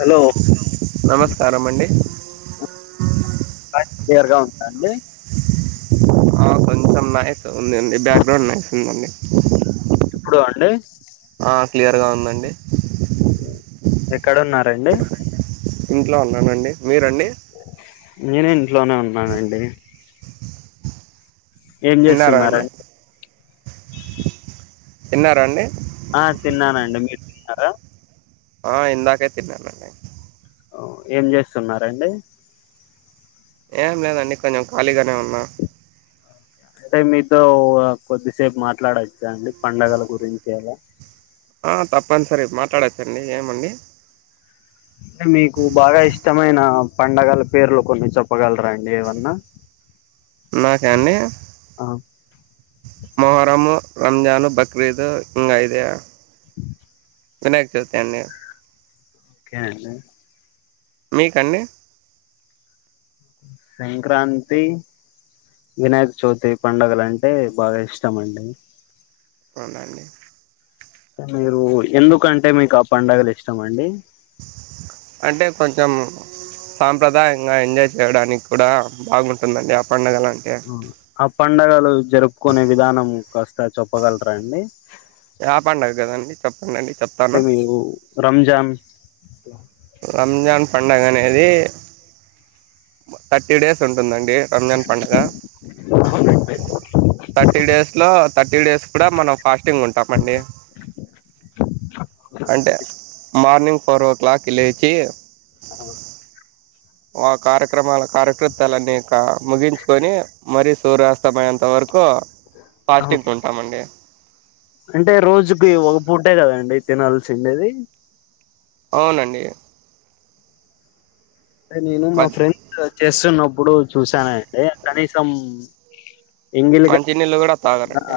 Hello నమస్కారం అండి ఆ వాయిస్ క్లియర్ గా ఉందా అండి ఆ, కొంచెం నాయిస్ ఉందండి బ్యాక్గ్రౌండ్ నాయిస్ ఉందండి ఇప్పుడు అండి ఆ, క్లియర్గా ఉందండి ఎక్కడున్నారండి ఇంట్లో ఉన్నానండి మీరండి నేను ఇంట్లోనే ఉన్నానండి ఏం తిన్నారా చేస్తున్నార అండి తిన్నారా అండి ఆ తిన్నానండి మీరు తిన్నారా ఆ ఇందాకే తిన్నానండి ఏం చేస్తున్నారండి ఏం లేదండి కొంచెం ఖాళీగానే ఉన్నా అంటే మీతో కొద్దిసేపు మాట్లాడచ్చా అండి పండగల గురించి అలా ఆ తప్పనిసరి మాట్లాడచ్చండి ఏమండి అంటే మీకు బాగా ఇష్టమైన పండగల పేర్లు కొన్ని చెప్పగలరా అండి ఏవన్నా నాకా అండి మొహరము రంజాను బక్రీదు ఇంగ ఇది వినాయక చవితి అండి ఒకే అండి మీకండి సంక్రాంతి వినాయక చవితి పండగలు అంటే బాగా ఇష్టం అండి అవునా అండి మీరు ఎందుకంటే మీకు ఆ పండగలు ఇష్టం అండి అంటే కొంచెం సాంప్రదాయంగా ఎంజాయ్ చేయడానికి కూడా బాగుంటుందండి ఆ పండుగలు అంటే ఆ పండగలు జరుపుకునే విధానం కాస్ స్త చెప్పగలరా అండి యా పండగ కదండి చప్ అంటే మీవు రంజాన్ స్ల రంజాన్ పండగనేది థర్టీ డేస్ ఉం దండి రంజాన్ పండుగ థర్టీ డేస్ లో థర్టీ డేస్ కూడా మనం ఫాస్ట్ స్టింగ్ వుంటామండి అంటే మార్నింగ్ ఫోర్వో క్లాక్కి లేచి ఆ కార్యక్రమాల కార్యకృత్యాలన్నీ ఇంక ముగించుకొని మరి సూర్యాస్తమఎంత వర్ క్కు ఫాస్టింగ్ ఉంటామండి అంటే రోజుకి ఒక పుటే కదండి తనాల్ సీన్డేది అవునండి అంటే నేను మా మద్ ఫ్రెండ్ చేస్తున్నాప్ ప్పుడు చూసానండి కనీసం ఎంగిలిగా మంచి నీళ్ళు కూడా తాగరండి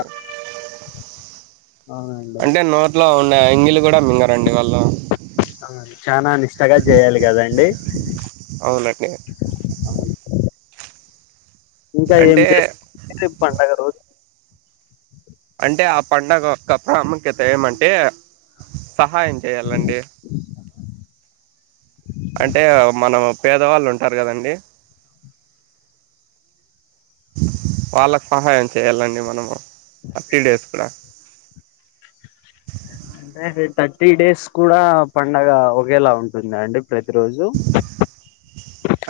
అవునండి అంటే నో ట్లో ఉన్న ఎంగిలి గుడా మింగరండి వాళ్ళు చాలా నిష్టగా చేయాలి కదండి అవునండి అవును ఇంకా ఏం అంటే చేస్త పండగ రోజు అంటే ఆ పండగ యొక్క ప్రాముఖ్యత ఏమంటే సహాయం చేయాలండి అంటే మనం పేదవాళ్ళు ఉంటారు కదండి వాళ్ళకు సహాయం చేయాలండి మనము థర్టీ డేస్ కూడా అంటే థర్టీ డేస్ కూడా పండగ ఒకేలా ఉంటుంద అండి ప్రతిరోజు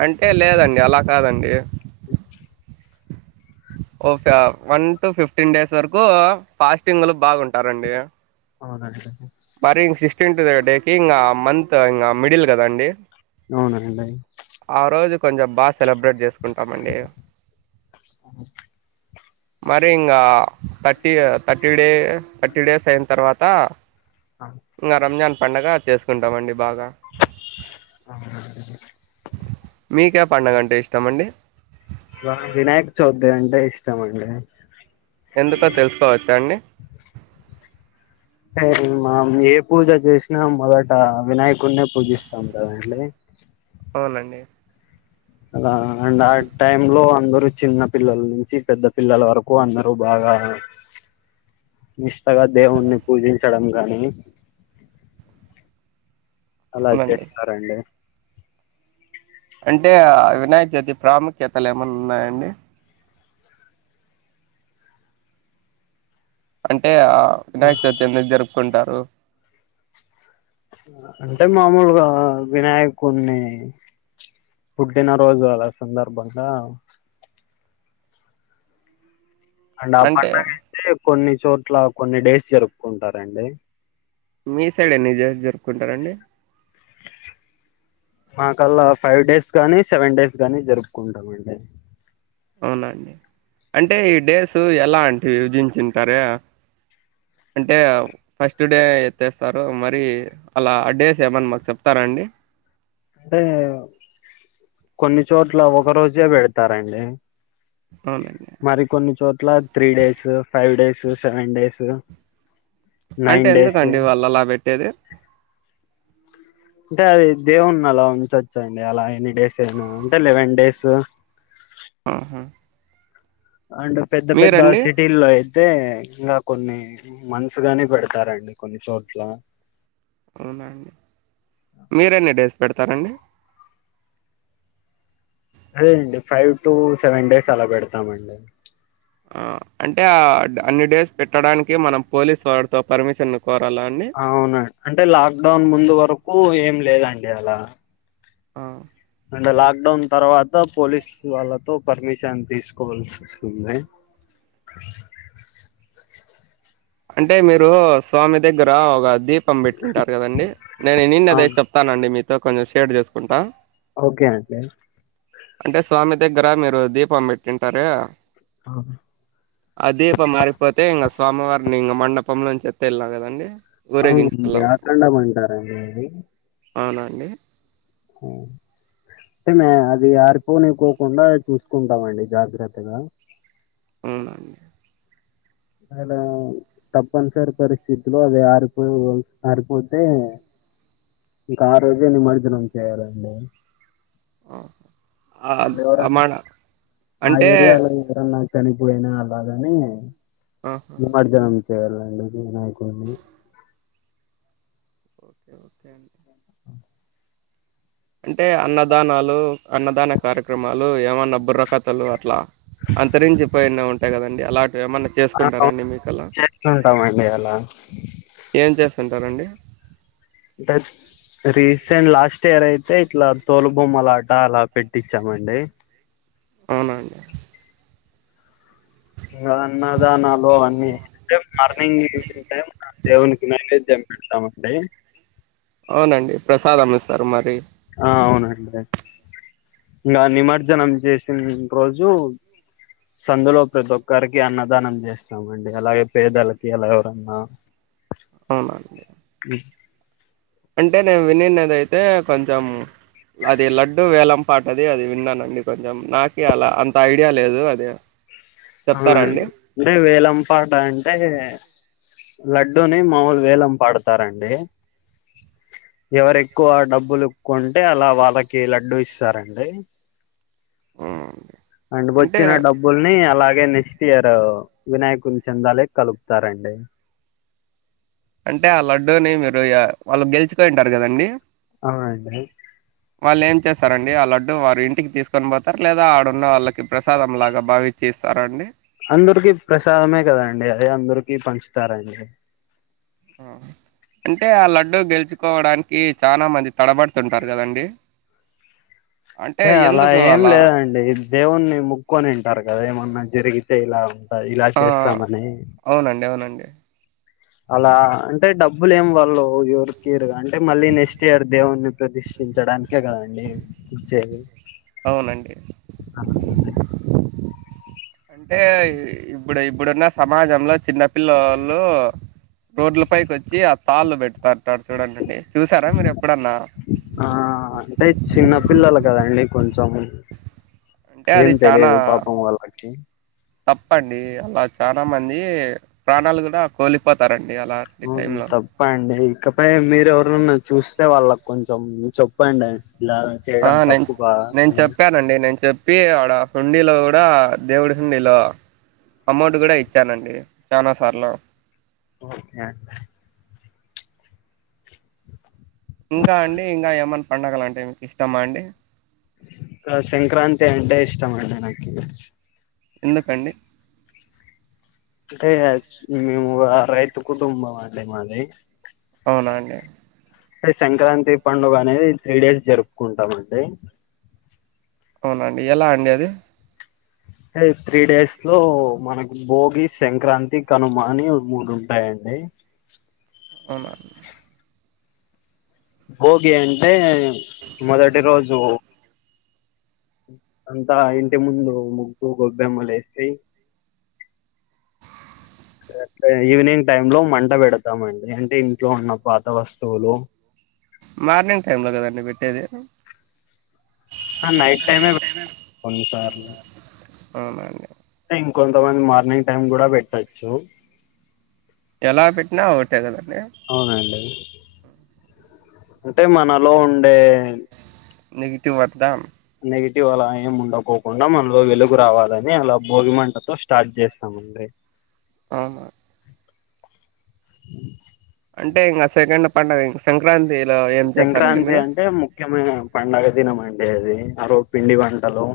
అంటే లేదండి అలా కాదండి ఓక వన్ టు ఫిఫ్టీన్ డేస్ వరకు ఫాస్టింగ్లు బాగుంటారండి అవునండి మరి ఇంగ సిక్స్త్ డే కి ఇంగ మంత్ త్ ఇంగ మిడిల్ కదండి అవునండి ఆ రోజు కొంచెం బాస్ సెలబ్రేట్ చేసుకుంటం అండి మరి ఇంగ పటీ థర్టీ డే థర్టీ డేస్ అయిన తర్వాత త్త రంజన్ పండుగ చేసుకుంటామండి బాగా అవు పండుగంటే ఇష్టం అండి ఎ అంటే ఇష్టమండి ఎందుకో తెలుసుకోవచ్చా అండి సరే మామ్ ఏ పూజ చేసినా మొదట వినాయకుడి నే పూజిస్తాం కదండి అవునండి అలా అండ్ ఆ టైమ్ లో అందరుూ చిన్న పిల్లల నుంచి పెద్ద పిల్లల వరకు అందరూ బాగా త్తగా దేవుణ్ణి పూజించడం కని అలా అవునండి చేస్తారండి అంటే ఆ‌ వినాయక జ్యోతి ప్రాముఖ్యతలు ఏమైన ఉన్నాయండి అంటే ఆ వినాయక చవితి ఎందు జరుపుకుంటా ఓ అంటే మామూలుగా వినాయకుని పుట్టిన రోజుల సందర్భంగా అండ్ ఆ అంటే పండగ అయితే కొన్ని చోట్ల కొన్ని డేస్ జరుపుకుంటారండి మీ సైడ్ ఎన్ని డేస్ జరుపుకుంటారండి మా కల్లా ఫైవ్ డేస్ గానీ సెవెన్ డేస్ గాని జరుపుకుంటామ అండి అవునండి అంటే ఈ డేస్ ఎలా అంటే విభజించింటారు అంటే ఫస్ట్ డే ఎత్తేస్తారు మరి అలా ఆ డేస్ ఏమన్నా చెప్తారా అండి అంటే కొన్ని చోట్ల ఒక రోజే పెడతారండి అవునండి మరి కొన్ని చోట్ల three days five days seven days అంటే నైన్ డేస్ ఎందుకండి వాళ్ళ అలా పెట్టేది అంటే అది దేవున్నలా ఉంచ్ఛొచ్చండి అలా ఎల్లి డేస్ ఏనా అంటె లెవెన్ డేస్ సో అహా అంటే పెద్ద పెద్ద సిటీల్లో అయితే ఇంకా కొన్ని మంత్స్ గానే పెడతారండి కొన్ని చోట్ల అవునా అండి మీరు ఎన్ని డేస్ పెడతారండి అదే అండి ఫైవ్ టూ సెవెన్ డేస్ అలా పెడతామండి ఆ అంటే ఆ అన్ని డేస్ పెట్టడానికి మనం పోలీస్ వాారితో పర్మిషన్ కోరాలా అండి? అవునండి అంటే లాక్డౌన్ ముందు వరకు ఏం లేదండిఅలా ఆ అంటే లాక్ డౌన్ తర్వాత పోలిస్ వాల్లతో పర్మిషన్ తీసుకోవాల్సి వస్తుంది అంటే మీరు స్వామి దగ్గర ఒక దీపం పెట్టింటారు కదండి నేను వినిండే ఆ దయితే చెప్తానండి మీత్ కొంచెం షేర్ చేసుకుంటా ఓకే అండీ అంటే స్వామి దగ్గర మీరు దీపం పెట్టింటారే అదీపము ఆరిపోతే ఇంగ స్వామి వారు గ మండపంంలోంచి తెల్లా కదండి ఆవును బ్యాకందము అంటార అండి అదీ అవునా అండి ఆ అంటే అది ఆరిపోనీ కుండా చూసుకుంటామండి జాగ్రత్తగా అవునా అండి అలా తప్పనిసరి పరిస్థితులు అది ఆరిపో ఆరిపోతే ఇంకా ఆ రోజే నిమజ్జనం చేయాలండి ఆ! ఆహ్, అండేవార ఆ మడ ఆ అంటే ఏరియాలో ఎవరన్నా చనిపోయినా పధ ని ఆహా! నువు మధ్యాహ్నం చేయాలా లాగినయి కోన్ని ఓకే ఓకే అండి అంటే అన్నదానాలు అన్నదాన కార్యక్రమాలు ఏమన్నా బుర్రకథలు అట్లా అంతరించిపోయినవి ఉం టాయి కదండీ అలా ఏమన్నా ఆ, అవును, చేసుకుంటారాండి మీకలా చేస్తుంటామండి అలా ఏం చేస్తుంటారండి ఇంకా రీసెంట్ లాస్ట్ ఇయర్ అయితే ఇట్లా తోలు బొమ్మలాట అలా పెట్టించామండి అవున అండి ఇంకా అన్నదానాలు అవన్నీ సేమ్ మార్నింగ్ ఈవినింగ్ టైం దేవునికి నైవేద్యం పెడుతమండి అవునండి ప్రసాదం మిస్తారు మ ఆ అవునండి ఇగ నిమజ్జనం చేసిన రోజు సందులో ప్రతి ఒక్కరికి అన్నదానం చేస్తామండి అలాగే పేదలకి ఎలా ఎవరన్నా అవునా అ అంటే నేను వినిన్నదయితే కొంచెం అది లడ్డు వేలం పాటది అది విన్నానండి కొంచెం నాకె అలా అంత ఐడియా లేదు అది ఆవునా అండి అంటే వేలం పాట అంటే లడ్డూని మావొళ్ళు వేలం పాడతారండి ఎవరు ఎక్కువ డబ్బులు కొంటే అలా వాళ్ళకి లడ్డూ ఇస్తారండి అవునా అండి. అండ్ అంటే వచ్చి న డబ్బు ని అలాగే నెక్స్ట్ ఇయర్ వినాయకుని చెందాలేకి కలుపుతారంండి అంటే ఆ లడ్డూని మీరు వాళ్ళు గెలుచుకుని ఉంటారు కదండి అవునండీ వాళ్ళు ఏం చేస్తారండి ఆ లడ్డు వారు ఇంటికి తీసుకొని పోతారు లేదా ఆడున్న వాళ్ళకి ప్రసాదం లాగా బావిచ్చి ఇస్తారండి కి పంచుతారండి ఆ అంటే ఆ లడ్డూ గెలుచుకోవడానికి చాలా మంది తడబడుతుంటారు కదండి అంటే అలా ఏం లేదండి దేవుణ్ణి ముక్క్కొనింటారు కదా ఏమన్నా జరిగి చేయల ఆ అవునండి అవునండి అలా అంటే డబ్బులు ఏం వెళ్ళవ్ ఓ యువరి తీరుగా అంటే మళ్ళీ నెక్స్ట్ ఇయర్ దేవు్న్ని ప్రతిష్ఠించడానికే కదండి వచ్చేది అవునండి అండి. అంటే ఇప్పుడు అయి ఇప్పుడున్న సమాజంలో చిన్న పిల్లలు రోడ్ల పైకి వచ్చి ఆ తాళ్ళు పెడుతంటడు చూడండిండి చూసారా మీరు ఎప్పుడన్నా ఆ అంటే చిన్న పిల్లలు కదండి కొంచెం అంటే ఏం అది చనాా తెలియదు పాపం వాళ్ళకి తప్పండి అలా చాల చాలా మంది ప్రాణాలు కూడా కోలిపోతారండి తప్ప అండి ఇంకపై మీర ఎవరున్నా చూస్త అే వాళ్ళ కొంచెం చెప్పండి ఇలా ఆ చేయడం నేను తక్ప్పు బ నేను అని చెప్పానండి నేను చెప్పి ఆడ హుండీలో కూడా దేవుడి హుండీలో అమౌంట్ కూడా ఇచ్చానండి చాలా సార్లు ఒకే ఇంకా అండి ఇంకా ఏమన్నా పండుగలు అంటే మీకు ఇష్టమా అండి ఇ సంక్రాంతి అంటే ఇష్టం అండి నాకు ఎందుకండి అంటే మేము రైతు కుటుంబం అండి మాది అవునా అండి అంటే సంక్రాంతి పండుగ అనేది త్రీ డేస్ జరుపుకుంటామ అండి ఎలా అండి అది అ త్రీ డేస్ లో మనకు భోగి సంక్రాంతి కనుమ అని మూడు ఉంటాయంండి అవునా భోగి అంటే మొదటి రోజు అంతా ఇంటి ముందు ముగ్గు గొబ్బెమ్మలు వేసి ఈవినింగ్ టైమ్ లో మంట పెడతామండి అంటే ఇంట్లో ఉన్న పాత వస్తువులు మార్నింగ్ టైమ్ లో కదండి పెట్టేది నైట్ టైమే కొని సార్లు అవునండి ఇంకొంతమంది మార్నింగ్ టైమ్ కూడా పెట్టచ్చు ఎలా పెట్టినా ఓకటే కదండి అవునండి అంటే మనలో ఉండే నగిేటివ వ దా నెగిటివ్ అలా ఏం ఉండకోకుండా మనలో వెలుగు రావాలని అలా భోగి మంటతో స్టార్ట్ చేస్తామండి ఆ అ అంటే ఇంకా సఖండ పడుగ సంక్రాంతి సంక్రాంతి అంటే ముఖ్యమైన పండుగ తినం అండి అది మరో పిండి వంటలు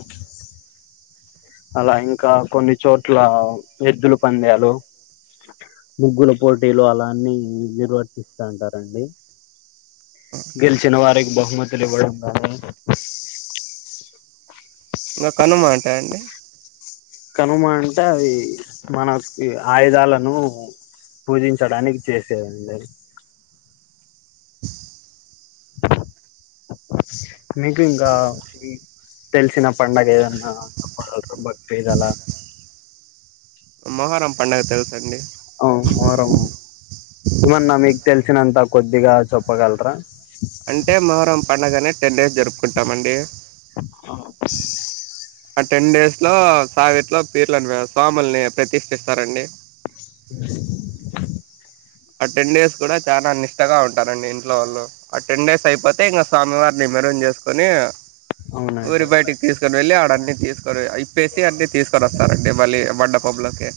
అలా ఇంకా కొన్ని చోట్ల ఎద్దుల పంద్యాలు, ముగ్గుల పోటీలు, అలాన్ని నిర్వర్తిస్తాంటారండి గెలిచిన వారికి బహుమతులు ఇవ్వడం కానీ ఇంకా కనుమా రండి కనుమ అంటే అవి మనకి ఆయుధాలను పూజించడానికి చేసేదండి మీకు ఇంకా ఇ తెలిసిన పండుగ ఏదన్న [unintelligible] మొహరం పండుగ తెలుసు అండి అవు మొహరం ఇవన మీకు తెల్సినంతా కొద్దిగా చొప్పగల్రా అంటే మొహరం పండగ అని టెన్ డేస్ జరుపుకుంటాం అండి టెన్ డేస్ లో సావిత్రలో పీర్లను స్వాముల్ని ప్రతిష్ఠిస్తారండి ఆ టెన్ డేస్ కూడా చాలా నిష్టగా ఉంటారండి ఇంట్లో వాళ్ళు, ఆ టెన్ డేస్ అయిపోతే ఇంకా స్వామివారిని మరన్ చేసుకుొని అవునండి ఊరి బయటికి తీసుకొని వెళ్ళి, ఆడన్ని తీసుకొని ఇప్పేసి అన్ని తీసుకొని వస్తారండి, మళ్ళీ మండపలకి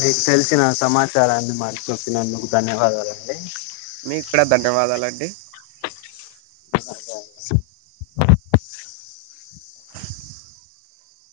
మీకు తెలిసిన సమాచారాన్ని మన చూసినందుకు ధన్యవాదాలండి మీ కూడా దం ధన్యవాదాలండి